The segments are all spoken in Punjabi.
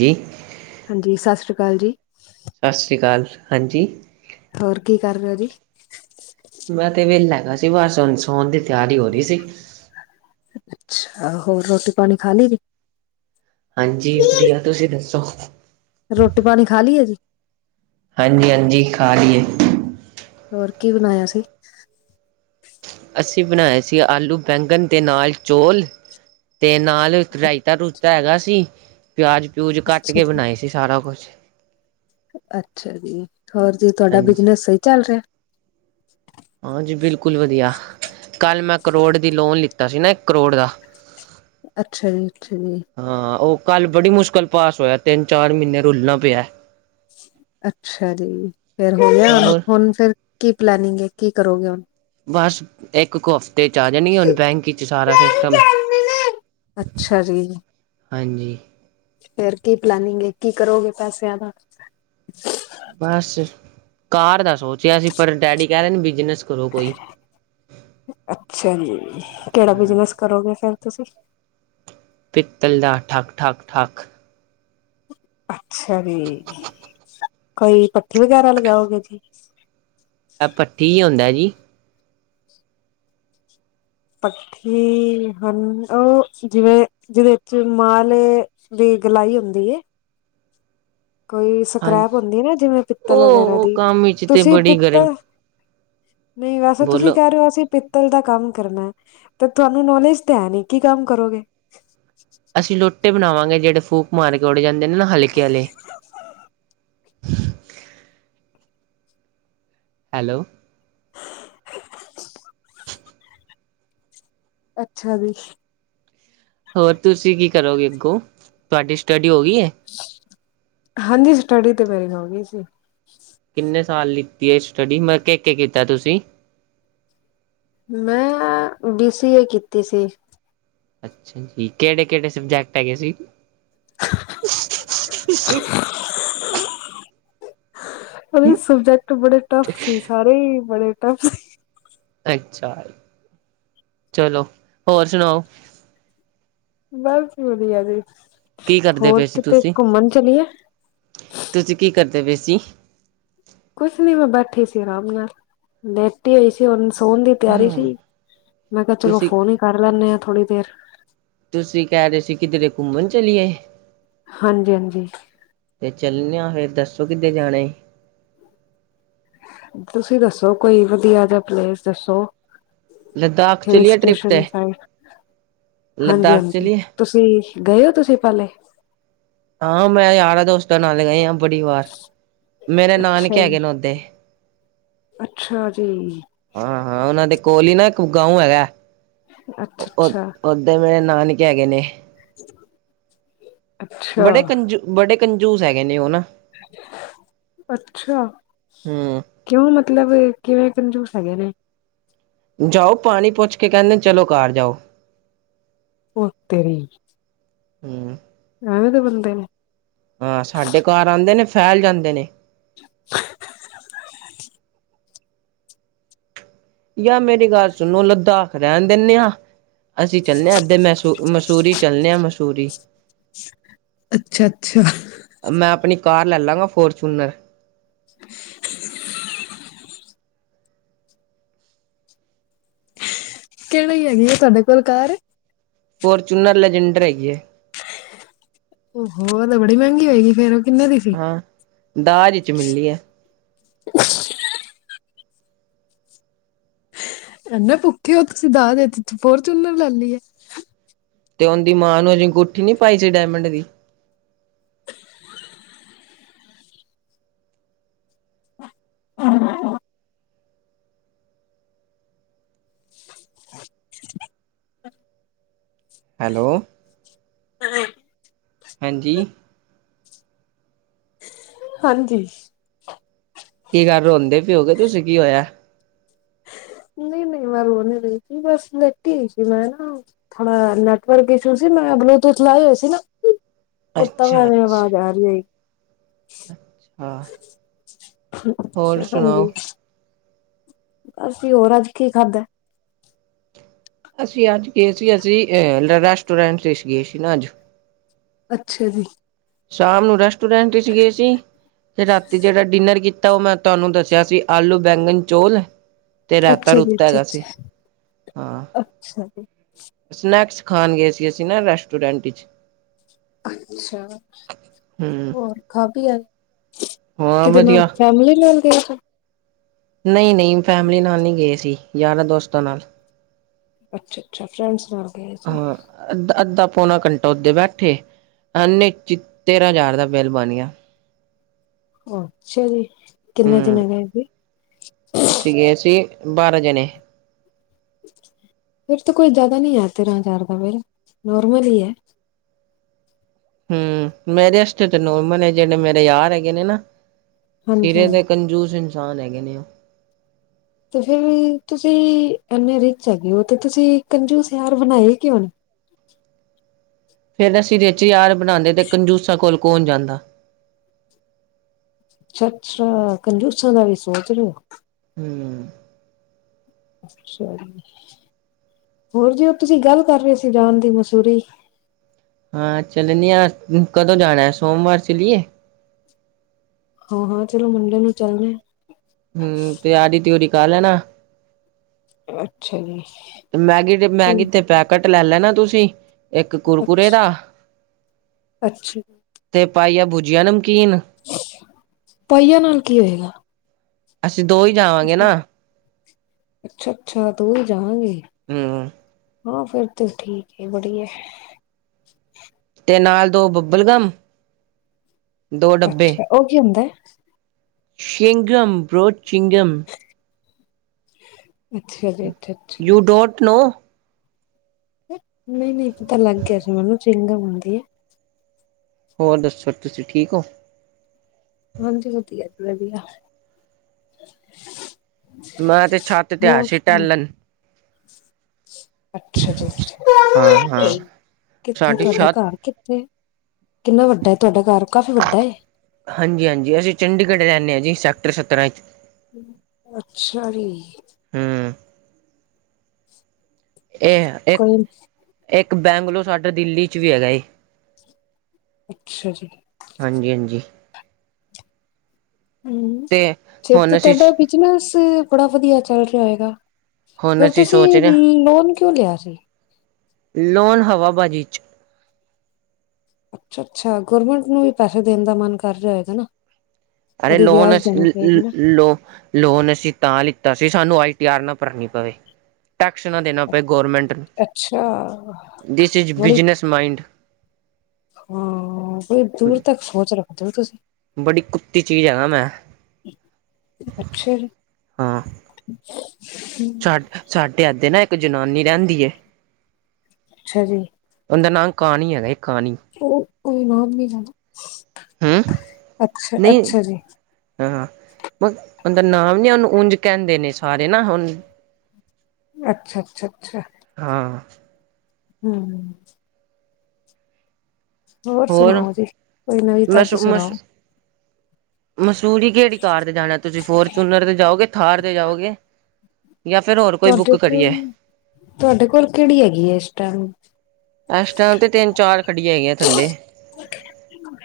ਜੀ ਹਾਂਜੀ ਸਤਿ ਸ਼੍ਰੀ ਅਕਾਲ ਜੀ ਸਤਿ ਸ਼੍ਰੀ ਅਕਾਲ ਹਾਂਜੀ ਹੋਰ ਕੀ ਕਰ ਰਹੇ ਹੋ ਜੀ ਮੈਂ ਤੇ ਵਿਹਲਾ ਹੈਗਾ ਸੀ ਬਣ ਸੌਣ ਦੀ ਤਿਆਰੀ ਹੋ ਰਹੀ ਸੀ ਅੱਛਾ ਹੋਰ ਰੋਟੀ ਪਾਣੀ ਖਾ ਲਈ ਜ ਹਾਂਜੀ ਵਧੀਆ ਤੁਸੀਂ ਦੱਸੋ ਰੋਟੀ ਪਾਣੀ ਖਾ ਲਈਏ ਜੀ ਹਾਂਜੀ ਹਾਂਜੀ ਖਾ ਲਈਏ ਹੋਰ ਕੀ ਬਣਾਇਆ ਸੀ ਅਸੀਂ ਬਣਾਏ ਸੀ ਆਲੂ ਬੈਂਗਣ ਦੇ ਨਾਲ ਚੋਲ ਤੇ ਨਾਲ ਮਤਲਬ ਰਾਇਤਾ ਰੁਇਤਾ ਹੈਗਾ ਸੀ ਪਿਆਜ ਪਿਊਜ ਕੱਟ ਅੱਛਾ ਕੇ ਜੀ ਬਣਾਏ ਸੀ ਸਾਰਾ ਕੁਛ ਅੱਛਾ ਜੀ ਹੋਰ ਜੀ ਤੁਹਾਡਾ ਹਾਂਜੀ ਬਿਜਨਸ ਸਹੀ ਚੱਲ ਰਿਹਾ ਹਾਂਜੀ ਬਿਲਕੁਲ ਵਧੀਆ ਕੱਲ੍ਹ ਮੈਂ ਕਰੋੜ ਦੀ ਲੋਨ ਲਿੱਤਾ ਸੀ ਨਾ ਇੱਕ ਕਰੋੜ ਦਾ ਅੱਛਾ ਜੀ ਅੱਛਾ ਜੀ ਹਾਂ ਉਹ ਕੱਲ ਬੜੀ ਮੁਸ਼ਕਿਲ ਪਾਸ ਹੋਇਆ ਤਿੰਨ ਚਾਰ ਮਹੀਨੇ ਰੁਲਣਾ ਪਿਆ ਅੱਛਾ ਜੀ, ਫੇਰ ਹੋ ਗਿਆ ਹੋਰ ਹੁਣ ਫਿਰ ਕੀ ਪਲਨਿੰਗ ਹੈ ਕੀ ਕਰੋਗੇ ਹੁਣ ਬਸ ਇੱਕ ਕੁਫ ਤੇ ਚ ਆ ਜਾ ਨ ਹਣ ਬੈਂਕ ਚ ਸਾਰਾ ਸਿਸਟਮ ਅੱਛਾ ਜੀ ਹਾਂਜੀ ਫੇਰ ਕੀ ਪਲਾਨਿੰਗ ਏ, ਕੀ ਕਰੋਗੇ ਪੈਸਿਆਂ ਦਾ ਬਸ ਘਾਰ ਦਾ ਸੋਚਿਆ ਸੀ, ਪਰ ਡੈਡੀ ਕਹਿ ਰਹੇ ਨੇ ਬਿਜਨਸ ਕਰੋ ਕੋਈ ਅੱਛਾ ਜੀ, ਕਿਹੜਾ ਹਮ ਬਿਜਨਸ ਕਰੋਗੇ ਫੇਰ ਤੁਸੀਂ ਪਿੱਤਲ ਦਾ ਠੱਕ-ਠੱਕ, ਠੱਕ। ਅੱਛਾ ਜੀ, ਕੋਈ ਪੱਖੀ ਵਗੈਰਾ ਲਗਾਓਗੇ ਜੀ? ਏ ਭੱਠੀ ਈ ਹੋਂਦਾ ਜੀ? ਪੱਖੀ, ਹਨ, ਉਹ ਜਿਵੇਂ ਜਿਹਦੇ ਚ ਮਾਲੋ ਦੀ ਗਲਾਈ ਹੁੰਦੀ ਏ ਕੋਈ ਸਕ੍ਰੈਪ ਹਾਂਜੀ ਹੁੰਦੀ ਨਾ, ਜਿਵੇਂ ਪਿੱਤਲ ਵਗੈਰਾ ਉਹ ਦੀ ਕੰਮ ਵਿੱਚ ਤੇ ਤੁਸੀਂ ਬੜੀ ਗਰਮ ਪਿੱਤਲ ਨਹੀਂ ਵੈਸੇ ਤੁਸੀਂ ਬੋਲੋ ਕਹਿ ਰਹੇ ਹੋ ਅਸੀਂ ਪਿੱਤਲ ਦਾ ਕੰਮ ਕਰਨਾ ਤੇ ਤੁਹਾਨੂੰ ਨੌਲੇਜ ਤਾਂ ਹੈ ਨੀ ਕੀ ਕੰਮ ਕਰੋਗੇ ਅਸੀਂ ਲੋੋਟੇ ਬਣਾਵਾਂਗੇ ਜਿਹੜੇ ਫੂਕ ਮਾਰ ਕੇ ਉਡੜ ਜਾਂਦੇ ਨੇ ਨਾ ਹਲਕੇ ਆਲੇ [inaudible] ਹੈਲੋ ਅੱਛਾ ਜੀ ਹੋਰ ਤੁਸੀਂ ਕੀ ਕਰੋਗੇ ਅੱਗੋਂ ਤੁਹਾਡੀ ਸਟੱਡੀ ਹੋ ਗਈ ਹੈ ਹਾਂਜੀ ਸਟੱਡੀ ਤੇ ਮੇਰੀ ਹੋ ਗਈ ਸੀ ਕਿੰਨੇ ਸਾਲ ਲਿੱਤੀ ਹੈ ਸਟੱਡੀ, ਮਤਲਬ ਕੇ ਕੀਤਾ ਤੁਸੀਂ? ਮੈਂ ਬੀ ਸੀ ਏ ਕੀਤੀ ਸੀ। ਅੱਛਾ ਜੀ, ਕਿਹੜੇ-ਕਿਹੜੇ ਸਬਜੈਕਟ ਹੈਗੇ ਸੀ? [inaudible] ਉਹਦੇ ਸਬਜੈਕਟ ਬੜੇ ਟਫ ਸੀ, ਸਾਰੇ ਹੀ ਬੜੇ ਟਫ ਸੀ। ਅੱਛਾ, ਚਲੋ ਹੋਰ ਸੁਣਾਓ? ਬਸ ਵਧੀਆ ਜੀ, ਕੀ ਕਰਦੇ ਹੋਰ ਪਏ ਸੀ ਕਿਤੇ ਤੁਸੀਂ ਘੁੰਮਣ ਚਲੀਏ? ਤੁਸੀਂ ਕੀ ਕਰਦੇ ਪੇਸੀ? ਕੁਛ ਨੀ ਮੈਂ ਬੈਠੀ ਸੀ ਆਰਾਮ ਨਾਲ। ਲੇਟ ਟੀ ਹੋਈ ਸੀ। ਹੁਣ ਸੋਹਣ ਦੀ ਤਿਆਰੀ ਸੀ, ਮੈਂ ਕਿਹਾ ਚਲੋ ਤੁਸੀਂ ਫੋਨ ਹੀ ਕਰ ਲੈਂਦੇ ਆ ਥੋੜ੍ਹੀ ਦੇਰ। ਤੁਸੀਂ ਕਹਿ ਰਹੇ ਸੀ ਕਿਧਰੇ ਘੁੰਮਣ ਚਲੀਏ? ਹਾਂਜੀ-ਹਾਂਜੀ। ਅਤੇ ਚੱਲਣ ਹਾਂ। ਫਿਰ ਦੱਸੋ ਕਿੱਦੇ ਜਾਣਾ ਹੈ। ਤੁਸੀਂ ਦੱਸੋ? ਕੋਈ ਵਧੀਆ ਜਿਹਾ ਪਲੇਸ ਦੱਸੋ? ਲੱਦਾਖ ਹਿਲ ਚਲੀਏ ਟ੍ਰਿਪ ਸਟੇਸ਼ਨ ਤੇ ਸਾਈਡ, ਲੱਦਾਖ ਹਾਂਜੀ-ਹਾਂਜੀ। ਚਲੀਏ ਤੁਸੀਂ ਗਏ ਹੋ, ਤੁਸੀਂ ਪਹਿਲੇ? ਹਾਂ, ਮੈਂ ਯਾਰਾਂ-ਦੋਸਤਾਂ ਨਾਲ ਗਏ ਆਂ ਬੜੀ ਵਾਰ। ਮੇਰੇ ਨਾਨਕੇ ਅੱਛਾ ਹੈਗੇ ਨੇ ਉਂਦੇ। ਅੱਛਾ ਜੀ ਹਾਂ-ਹਾਂ, ਉਹਨਾਂ ਦੇ ਕੋਲ ਹੀ ਨਾ ਇੱਕ ਗਾੰਉ ਹੈਗਾ। ਅੱਛਾ ਓ ਅੱਛਾ ਓ ਤੇ, ਮੇਰੇ ਨਾਨਕੇ ਹੈਗੇ ਨੇ। ਬੜੇ ਅੱਛਾ ਕੰਜੂ, ਬੜੇ ਕੰਜੂਸ ਹੈਗੇ ਨੇ ਉਹ ਨਾ। ਅੱਛਾ। ਹੂੰ ਕਿਉਂ ਮਤਲਬ, ਕਿਵੇਂ ਕਂਜੂਸ ਹੈਗੇ ਨੇ? ਜਾਓ, ਪਾਣੀ ਪੁੱਛ ਕੇ, ਕਹਿੰਦੇ ਚਲੋ ਘਰ ਜਾਓ। ਓ ਤੇਰੀ। ਹੁਂ। ਐਵੇ ਢੇ ਬੰਦੇ ਨੇ? ਹਾਂ, ਸਾਡੇ ਘਰ ਆਂਦੇ ਨੇ, ਫੈਲ ਜਾਂਦੇ ਨੇ। ਯਾ, ਮੇਰੀ ਗੱਲ ਸੁਣੋ। ਲੱਦਾਖ ਰਹਿਣ ਦਿੰਦੇ ਹਾਂ। ਅਸੀਂ ਚੱਲਨੇ ਹਾਂ, ਅੱਧੇ ਮਸੂ ਮਸੂਰੀ ਚੱਲਦੇ ਹਾਂ, ਮਸੂਰੀ। ਅੱਛਾ-ਅੱਛਾ। ਮੈਂ ਆਪਣੀ ਕਾਰ ਲੈ ਲਾਂਗਾ, ਫੋਰਚੂਨਰ। [inaudible] ਕਿਹੜ ਹੈਗੀ ਆ ਤੁਹਾਡੇ ਕੋਲ ਕਾਰ? ਫੋਰਚੂਨਰ ਲੈਜੈਂਡਰ ਹੈਗੀ ਏ। ਉਹ-ਉਹੋ, ਤਾਂ ਬੜੀ ਮਹਿੰਗੀ ਹੋਏਗੀ ਫੇਰ? ਕਿੰਨੇ ਦੀ ਸੀ ਹਾਂ ਦਾਜ ਚ ਮਿਲੀ ਹੈ। [unintelligible] ਇਹ ਨੇ ਭੁੱਖੇ ਹੋ ਤੁਸੀਂ? ਦਾਜ਼ ਵਿੱਚ ਫੋਰਚੂਨਰ ਲੈ ਲਈ ਆ। ਤੇ ਉਹਦੀ ਮਾਂ ਨੂੰ ਅਸੀਂ ਅਗੂਂਠੀ ਨੀ ਪਾਈ ਸੀ ਡਾਇਮੰਡ ਦੀ। [inaudible] ਹੈਲੋ। ਹਾਂਜੀ? ਹਾਂਜੀ। ਕੀ ਗਲ ਰੋਦੇ ਪੀੳ ਕਿ ਤੁਸੀਂ, ਕੀ ਹੋਇਆ? ਨਹੀਂਈ-ਨਹੀਂਈ ਮੈਂ ਰੋ ਨੀ ਰਈ, ਬੱਸ ਲੈਟੀ ਹੋਈ ਸੀ ਮੈਂ ਨਾ। ਥੋੜਾ ਨੈਟਵਰਕ ਇਸ਼ੂ ਸੀ ਮੈਂ ਬਲੂਟੂਥ ਲਾਏ ਹੋਏ ਸੀ ਨਾ ਉੱਤੋਂ ਅੱਛਾ ਐਵੇਂ ਅੱਛਾ ਆਵਾਜ਼ ਆ ਰਹੀ ਹੈ ਹਾਂ ਹੋਰ ਸੁਣਾਓ ਹਾਂਜੀ ਅਸੀਂ ਹੋਰ ਅੱਜ ਕੀ ਖਾਧਾ ਅਸੀਂ ਅੱਜ ਗਏ ਸੀ ਅਸੀਂ ਅਹ ਰੈਸਟੋਰੈਂਟ ਤੇ ਗਏ ਸੀ ਨਾ ਅੱਜ ਅੱਛਾ ਜੀ। ਸ਼ਾਮ ਨੂੰ ਰੈਸਟੋਰੈਂਟ ਵਿੱਚ ਗਏ ਸੀ ਤੇ ਰਾਤੀ ਜਿਹੜਾ ਡਿਨਰ ਕੀਤਾ ਤਾਂ ਉਹ ਮੈਂ ਤੁਹਾਨੂੰ ਦੱਸਿਆ ਸੀ ਆਲੂ ਬੈਂਗਨ ਚੋਲ ਹੈ। ਤੇ ਰਤਾ ਅੱਛਾ ਜੀ ਰੁੱਤਾ ਅੱਛਾ ਹੈਗਾ ਸੀ ਅੱਛਾ। ਹਾਂ। ਅੱਛਾ ਜੀ। ਸਨੈਕਸ ਖਾਣ ਗਏ ਸੀ ਅਸੀਂ ਨਾ ਰੈਸਟੋਰੈਂਟ ਚ। [unintelligible] ਹੂੰ ਹੋਰ ਖਾ ਕੇ ਆਏ ਹਾਂ ਕਿਦੇ ਨਾਲ ਵਧੀਆ ਫੈਮਿਲੀ ਨਾਲ ਗਏ ਸੀ ਨਹੀਂ ਨਹੀਂ ਫੈਮਿਲੀ ਨਾਲ ਨਹੀਂ ਗਏ ਸੀ ਯਾਰਾਂ ਦੋਸਤਾਂ ਨਾਲ ਅੱਛਾ ਅੱਛਾ ਫਰੈਂਡਸ ਨਾਲ ਗਏ ਸੀ। ਹਾਂ ਅੱਧਾ ਅੱਧਾ ਪੌਣਾ ਘੰਟਾ ਓਦੇ ਬੈਠੇ ਐਨੇ ਚ ਤੇਰਾਂ ਹਜ਼ਾਰ ਦਾ ਬਿੱਲ ਬਣ ਗਿਆ। ਅੱਛਾ ਜੀ ਕਿੰਨੇ ਹੂੰ ਜਾਣੇ ਗਏ ਸੀ। ਅਸੀਂ ਗੇ ਸੀ ਬਾਰਾਂ ਜਣੇ। ਫਿਰ ਤਾਂ ਕੋਈ ਜ਼ਿਆਦਾ ਨ ਆ ਤੇਰਾਂ ਹਜ਼ਾਰ ਦਾ ਬਿੱਲ ਨੋਰਮਲ ਹੀ ਹੈ। ਹੂ ਮੇਰੇ ਵਾਸਤੇ ਤੇ ਨੋਰਮਲ ਹੈ ਜਿਹੜੇ ਮੇਰੇ ਯਾਰ ਹੈਗੇ ਨੇ ਨਾ ਸਿਰੇ ਹਾਂਜੀ-ਹਾਂਜੀ ਦੇ ਕੰਜੂਸ ਇਨਸਾਨ ਹੈਗੇ ਨੇ ਉਹ ਤੇ ਫਿਰ ਤੁਸੀਂ ਐਨੇ ਰਿਚ ਹੈਗੇ ਹੋ ਤੇ ਤੁਸੀਂ ਕੰਜੂਸ ਯਾਰ ਬਣਾਏ ਹੀ ਕਿਉਂ ਨੇ ਫਿਰ ਅਸੀਂ ਰਿਚ ਯਾਰ ਬਣਾਉਂਦੇ ਤੇ ਕੰਜੂਸਾਂ ਕੋਲ ਕੋਲ ਜਾਂਦਾ। ਅੱਛਾ ਅੱਛਾ ਕੰਜੂਸਾਂ ਦਾ ਵੀ ਸੋਚ ਰਹੇ ਹੋ। ਹੂ,,, ਅੱਛਾ ਜੀ ਹੋਰ ਜੇ ਉਹ ਤੁਸੀਂ ਗੱਲ ਕਰ ਰਹੇ ਸੀ ਜਾਨ ਦੀ ਮਸੂਰੀ ਹਾਂ ਚੱਲਣੇ ਹਾਂ ਕਦੋਂ ਜਾਣਾ ਸੋਮਵਾਰ ਚਲੀਏ। ਹਾਂ ਹਾਂ ਚਲੋ ਮੰਡੇ ਨੂੰ ਚੱਲਦੇ ਹੂ ਤੇ ਤਿਆਰੀ ਤਿਓਰੀ ਕਰ ਲੈਣਾ। ਅੱਛਾ ਜੀ। ਤੇ ਮੈਗੀ ਤੇ ਮੈਗੀ ਤੇ ਪੈਕੇਟ ਲੈ ਲੈਣਾ ਤੁਸੀਂ। ਇੱਕ ਕੁਰਕਰੇ ਦਾ ਅੱਛਾ। ਤੇ ਪਾਈ ਆ ਬੁਜੀਆ ਨੂੰ ਪਾਈਆ ਨਾਲ ਕੀ ਹੋਏਗਾ ਅਸੀਂ ਦੋ ਹੀ ਜਾਵਾਂਗੇ ਨਾ। ਅੱਛਾ ਅੱਛਾ ਦੋਵੇਂ ਜਾਵਾਂਗੇ। ਹੂੰ। ਹਾਂ ਫਿਰ ਤੇ ਠੀਕ ਹੈ ਬੜੀਆ। ਤੇ ਨਾਲ ਦੋ ਬੱਬਲ ਗਮ, ਦੋ ਡੱਬੇ। ਅੱਛਾ ਉਹ ਕੀ ਹੁੰਦਾ? ਹੈ? ਚਿੰਗਮ ਬਰੋ ਚਿੰਗਮ। [unintelligible] [inaudible] ਜੀ ਅੱਛਾ-ਅੱਛਾ ਯੂ ਡੋਂਟ ਨੋ? ਨਹੀਂ ਨਹੀਂ ਪਤਾ ਲੱਗ ਗਿਆ ਸੀ ਮੈਨੂੰ ਚਿੰਗਾਮ ਬਣਦੀ ਹੈ। ਹੋਰ ਦੱਸੋ ਤੁਸੀਂ ਠੀਕ ਹੋ। ਹਾਂਜੀ ਵਧੀਆ ਵਧੀਆ। ਮੈਂ ਤੇ ਛੱਤ ਤੇ ਆ ਹੋਰ ਸੀ ਸੁਣਾਓ? ਟੇਲਣ। ਅੱਛਾ ਹਾਂ ਹਾਂ ਜੀ ਕਿੱਥੇ ਸਾਡੀ ਤੁਹਾਡਾ ਛੱਤ ਘਰ ਕਿੱਥੇ? ਕਿੰਨਾ ਵੱਡਾ ਹੈ ਤੁਹਾਡਾ ਘਰ ਕਾਫੀ ਵੱਡਾ ਹਾਂਜੀ ਹਾਂਜੀ ਅਸੀਂ ਚੰਡੀਗੜ੍ਹ ਰਹਿੰਦੇ ਹਾਂ ਜੀ ਸੈਕਟਰ ਸੱਤਰਾਂ ਵਿੱਚ। ਅੱਛਾ ਜੀ। ਹੂੰ ਇਹ ਇੱਕ ਕੋਈ ਇੱਕ ਬੈਂਗਲੋ ਸਾਡਾ ਦਿੱਲੀ ਚ ਵੀ ਹੈਗਾ ਏ। ਅੱਛਾ ਜੀ। ਹਾਂਜੀ ਹਾਂਜੀ। ਹਮ ਤੇ ਫਿਰ ਤੇ ਹੁਣ ਅਸੀਂ ਤੁਹਾਡਾ ਬਿਜਨਸ ਬੜਾ ਵਧੀਆ ਚੱਲ ਰਿਹਾ ਹੈਗਾ। ਹੁਣ ਫਿਰ ਅਸੀਂ ਸੋਚ ਤੁਸੀਂ ਰਹੇ ਲੋਨ ਕਿਉਂ ਲਿਆ ਸੀ। ਲੋਣ ਹਵਾਬਾਜ਼ੀ ਚ। ਅੱਛਾ ਅੱਛਾ ਗਰਮੈਂਟ ਨੂੰ ਵੀ ਪੈਸੇ ਦੇਣ ਦਾ ਮਨ ਕਰ ਰਿਹਾ ਹੈਗਾ ਨਾ। ਅਰੇ ਉਹਦੀ ਲੋਨ ਵਿਆਜ ਦੇਣੀ ਪਏਗੀ ਨਾ ਲੋਨ ਲੋਨ ਅਸੀਂ ਤਾਂ ਲਿੱਤਾ ਸੀ ਸਾਨੂੰ ਆਈ ਟੀ ਆਰ ਨਾ ਭਰਨੀ ਪਵੇ। ਟੈਕਸ ਨਾ ਦੇਣਾ ਪਏ ਗੌਰਮੈਂਟ ਨੂੰ ਅੱਛਾ ਦਿਸ ਇਜ਼ ਬੜੀ ਬਿਜਨਸ ਮਾਈੰਡ। ਹਾਂ ਬਈ ਦੂਰ ਤੱਕ ਸੋਚ ਰੱਖਦੇ ਹੋ ਤੁਸੀਂ। ਬੜੀ ਕੁੱਤੀ ਚੀਜ਼ ਹੈ ਨਾ ਮੈਂ ਅੱਛਾ ਜੀ ਹਾਂ। [inaudible] ਸਾਡ ਸਾਡੇ ਅਦੇ ਨਾ ਇੱਕ ਜਨਾਨੀ ਰਹਿੰਦੀ ਹੈ। ਅੱਛਾ ਜੀ। ਉਹਦਾ ਨਾਮ ਕਾਣੀ ਹੈਗਾ ਕਾਣੀ। ਉਹ ਕੋਈਨਾਮ ਨੀ ਹੂੰ ਜਾਦਾ ਅੱਛਾ ਨਹੀਂ ਅੱਛਾ ਜੀ। ਹਾਂ ਉਹਦਾ ਨਾਮ ਨੀ ਉਹਨੂੰ ਉਂਝ ਕਹਿੰਦੇ ਨੇ ਸਾਰੇ ਨਾ ਹੁਣ ਅੱਛਾ ਅੱਛਾ ਅੱਛਾ। ਹਾਂ। ਹਮ। ਹੋਰ ਸੁਣਾਓ ਜੀ ਕੋਈ ਨਵੀਂ ਮਸ ਤਾਜ਼ੀ ਸੁਣਾਓ। ਮਸ ਮਸੂਰੀ ਕਿਹੜੀ ਕਾਰ ਤੇ ਜਾਣਾ ਤੁਸੀਂ ਫੋਰਚੂਨਰ ਤੇ ਜਾਓਗੇ, ਥਾਰ ਤੇ ਜਾਓਗੇ। ਜਾਂ ਫਿਰ ਹੋਰ ਕੋਈ ਤੁਹਾਡੇ ਬੁੱਕ ਕੋਲ ਕਰੀਏ। ਤੁਹਾਡੇ ਕੋਲ ਕਿਹੜੀ ਹੈਗੀ ਹੈ ਇਸ ਟਾਈਮ। ਇਸ ਟਾਈਮ ਤੇ ਤਿੰਨ ਚਾਰ ਖੜੀਆਂ ਹੈਗੀਆਂ ਥੱਲੇ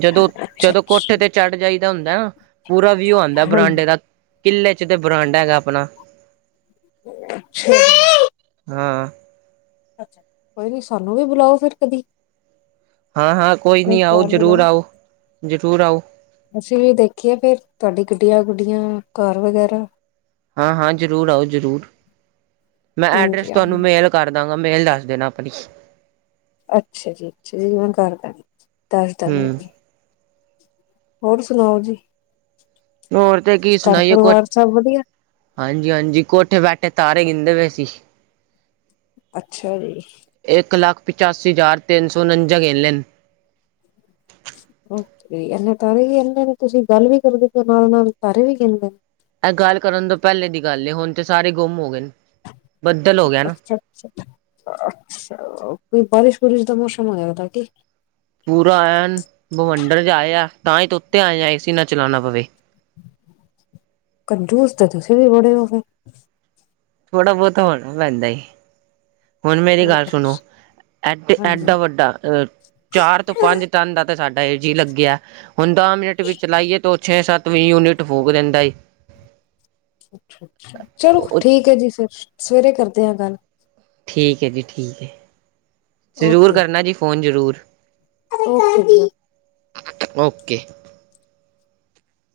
ਜਦੋਂ ਜਦੋਂ ਕੋਠੇ ਅੱਛਾ-ਅੱਛਾ ਤੇ ਚੜ ਜਾਈਦਾ ਹੁੰਦਾ ਨਾ ਪੂਰਾ ਵਿਊ ਆਉਂਦਾ ਹਾਂਜੀ। ਬਰਾਂਡੇ ਦਾ ਕਿੱਲੇ ਚ ਤੇ ਬਰਾਂਡਾ ਹੈਗਾ ਆਪਣਾ। ਅੱਛਾ। ਹਾਂ। ਕੋਈ ਨੀ ਸਾਨੂੰ ਵੀ ਬੁਲਾਓ ਫਿਰ ਕਦੀ। ਹਾਂ ਹਾਂ ਕੋਈ ਨਹੀਂ ਨੀ ਆਓ ਘਰ ਜ਼ਰੂਰ ਬੁਲਾਓ। ਆਓ ਜ਼ਰੂਰ ਆਓ। ਅਸੀਂ ਵੀ ਦੇਖੀਏ ਫਿਰ ਤੁਹਾਡੀ ਗੱਡੀਆਂ ਗੁੱਡੀਆਂ ਘਰ ਵਗੈਰਾ। ਹਾਂ ਹਾਂ ਜ਼ਰੂਰ ਆਓ ਜ਼ਰੂਰ। ਮੈਂ ਐਡਰੈਸ ਹਾਂਜੀ ਆ ਤੁਹਾਨੂੰ ਮੇਲ ਕਰਦਾਂਗਾ ਮੇਲ ਦੱਸ ਦੇਣਾ ਆਪਣੀ। ਅੱਛਾ ਜੀ ਅੱਛਾ ਜੀ ਮੈਂ ਕਰ ਦੇਣੀ ਦੱਸਦਾ ਮੈਂ ਹੂੰ, ਜੀ। ਹੋਰ ਸੁਣਾਓ ਜੀ। ਹੋਰ ਤੇ ਕੀ ਘਰ ਸੁਣਾਈਏ ਕੋ ਪਰਿਵਾਰ ਸਭ ਵਧੀਆ। ਹਾਂਜੀ-ਹਾਂਜੀ ਕੋਠੇ ਬੈਠੇ ਤਾਰੇ ਗਿਦੇ ਪਏ ਸੀ। ਅੱਛਾ ਜੀ। ਇੱਕ ਲੱਖ ਪਚਾਸੀ ਹਜ਼ਾਰ ਤਿੰਨ ਸੌ ਉਣੰਜਾ ਗਿਣ ਲਏ ਨੇ ਓ ਕੇ, ਇਹੇ ਤਾਰੇ ਵੀ, ਕਹਿੰਦੇ ਨੇ ਤੁਸੀਂ ਗੱਲ ਵੀ ਕਰਦੇ ਪਏ ਹੋ, ਨਾਲ- ਨਾਲ ਤਾਰੇ ਵੀ ਕਹਿੰਦੇ ਨੇ ਇਹ ਗੱਲ ਕਰਨ ਤੋਂ, ਪਹਿਲੇ ਦੀ ਗੱਲ ਏ। ਹੁਣ ਤੇ ਸਾਰੇ ਗੁੰਮ, ਹੋ ਗਏ ਨੇ। ਬੱਦਲ ਹੋ ਗਿਆ ਨਾ। ਅੱਛਾ-ਅੱਛਾ, ਅੱਛਾ ਕੋਈ ਬਾਰਿਸ਼- ਵੁਰਿਸ਼ ਦਾ ਮੌਸਮ, ਹੋ ਗਿਆਦਾ ਕੀ। ਪੂਰਾ ਆਇ ਭਵੰਡਰ ਜਾਏ ਆ ਤਾਂ ਹੀ ਤ ਉੱਤੇ ਆਏ ਆ ਏ ਸੀ ਨਾ ਚਲਾਉਣਾ ਪਵੇ ਕੰਝੂਸ ਤਾਂ ਤੁਸੀਂ ਵੀ ਬੜੇ ਹੋ ਥੋੜਾ ਬਹੁਤ ਹੋਣਾ ਪੈਂਦਾ ਹੁਣ ਮੇਰੀ ਫਿਰ ਗੱਲ ਸੁਣੋ ਐਡ ਹਾਂਜੀ ਐਡਾ ਵੱਡਾ ਅਹ ਚਾਰ ਤੋਂ ਪੰਜ ਟਨ ਦਾ ਤਾਂ ਸਾਡਾ ਏ ਜੀ ਲੱਗਿਆ ਹੁਣ ਦਸ ਮਿੰਟ ਵੀ ਚਲਾਾਈਏ ਤਾਂ ਛੇ ਸੱਤ ਵੀਹ ਯੂਨਿਟ ਫੂਕ ਦਿੰਦਾ ਏ। ਅੱਛਾ ਅੱਛਾ ਚਲੋ ਠੀਕ ਹੈ ਜੀ ਫਿਰ ਸਵੇਰੇ ਕਰਦੇ ਹਾਂ ਗੱਲ। ਠੀਕ ਹੈ ਜੀ ਠੀਕ ਹੈ ਜ਼ਰੂਰ ਓਕੇ ਕਰਨਾ ਜੀ ਫੋਨ ਜ਼ਰੂਰ। ਓਕੇ ਜੀ [unintelligible] ਓਕੇ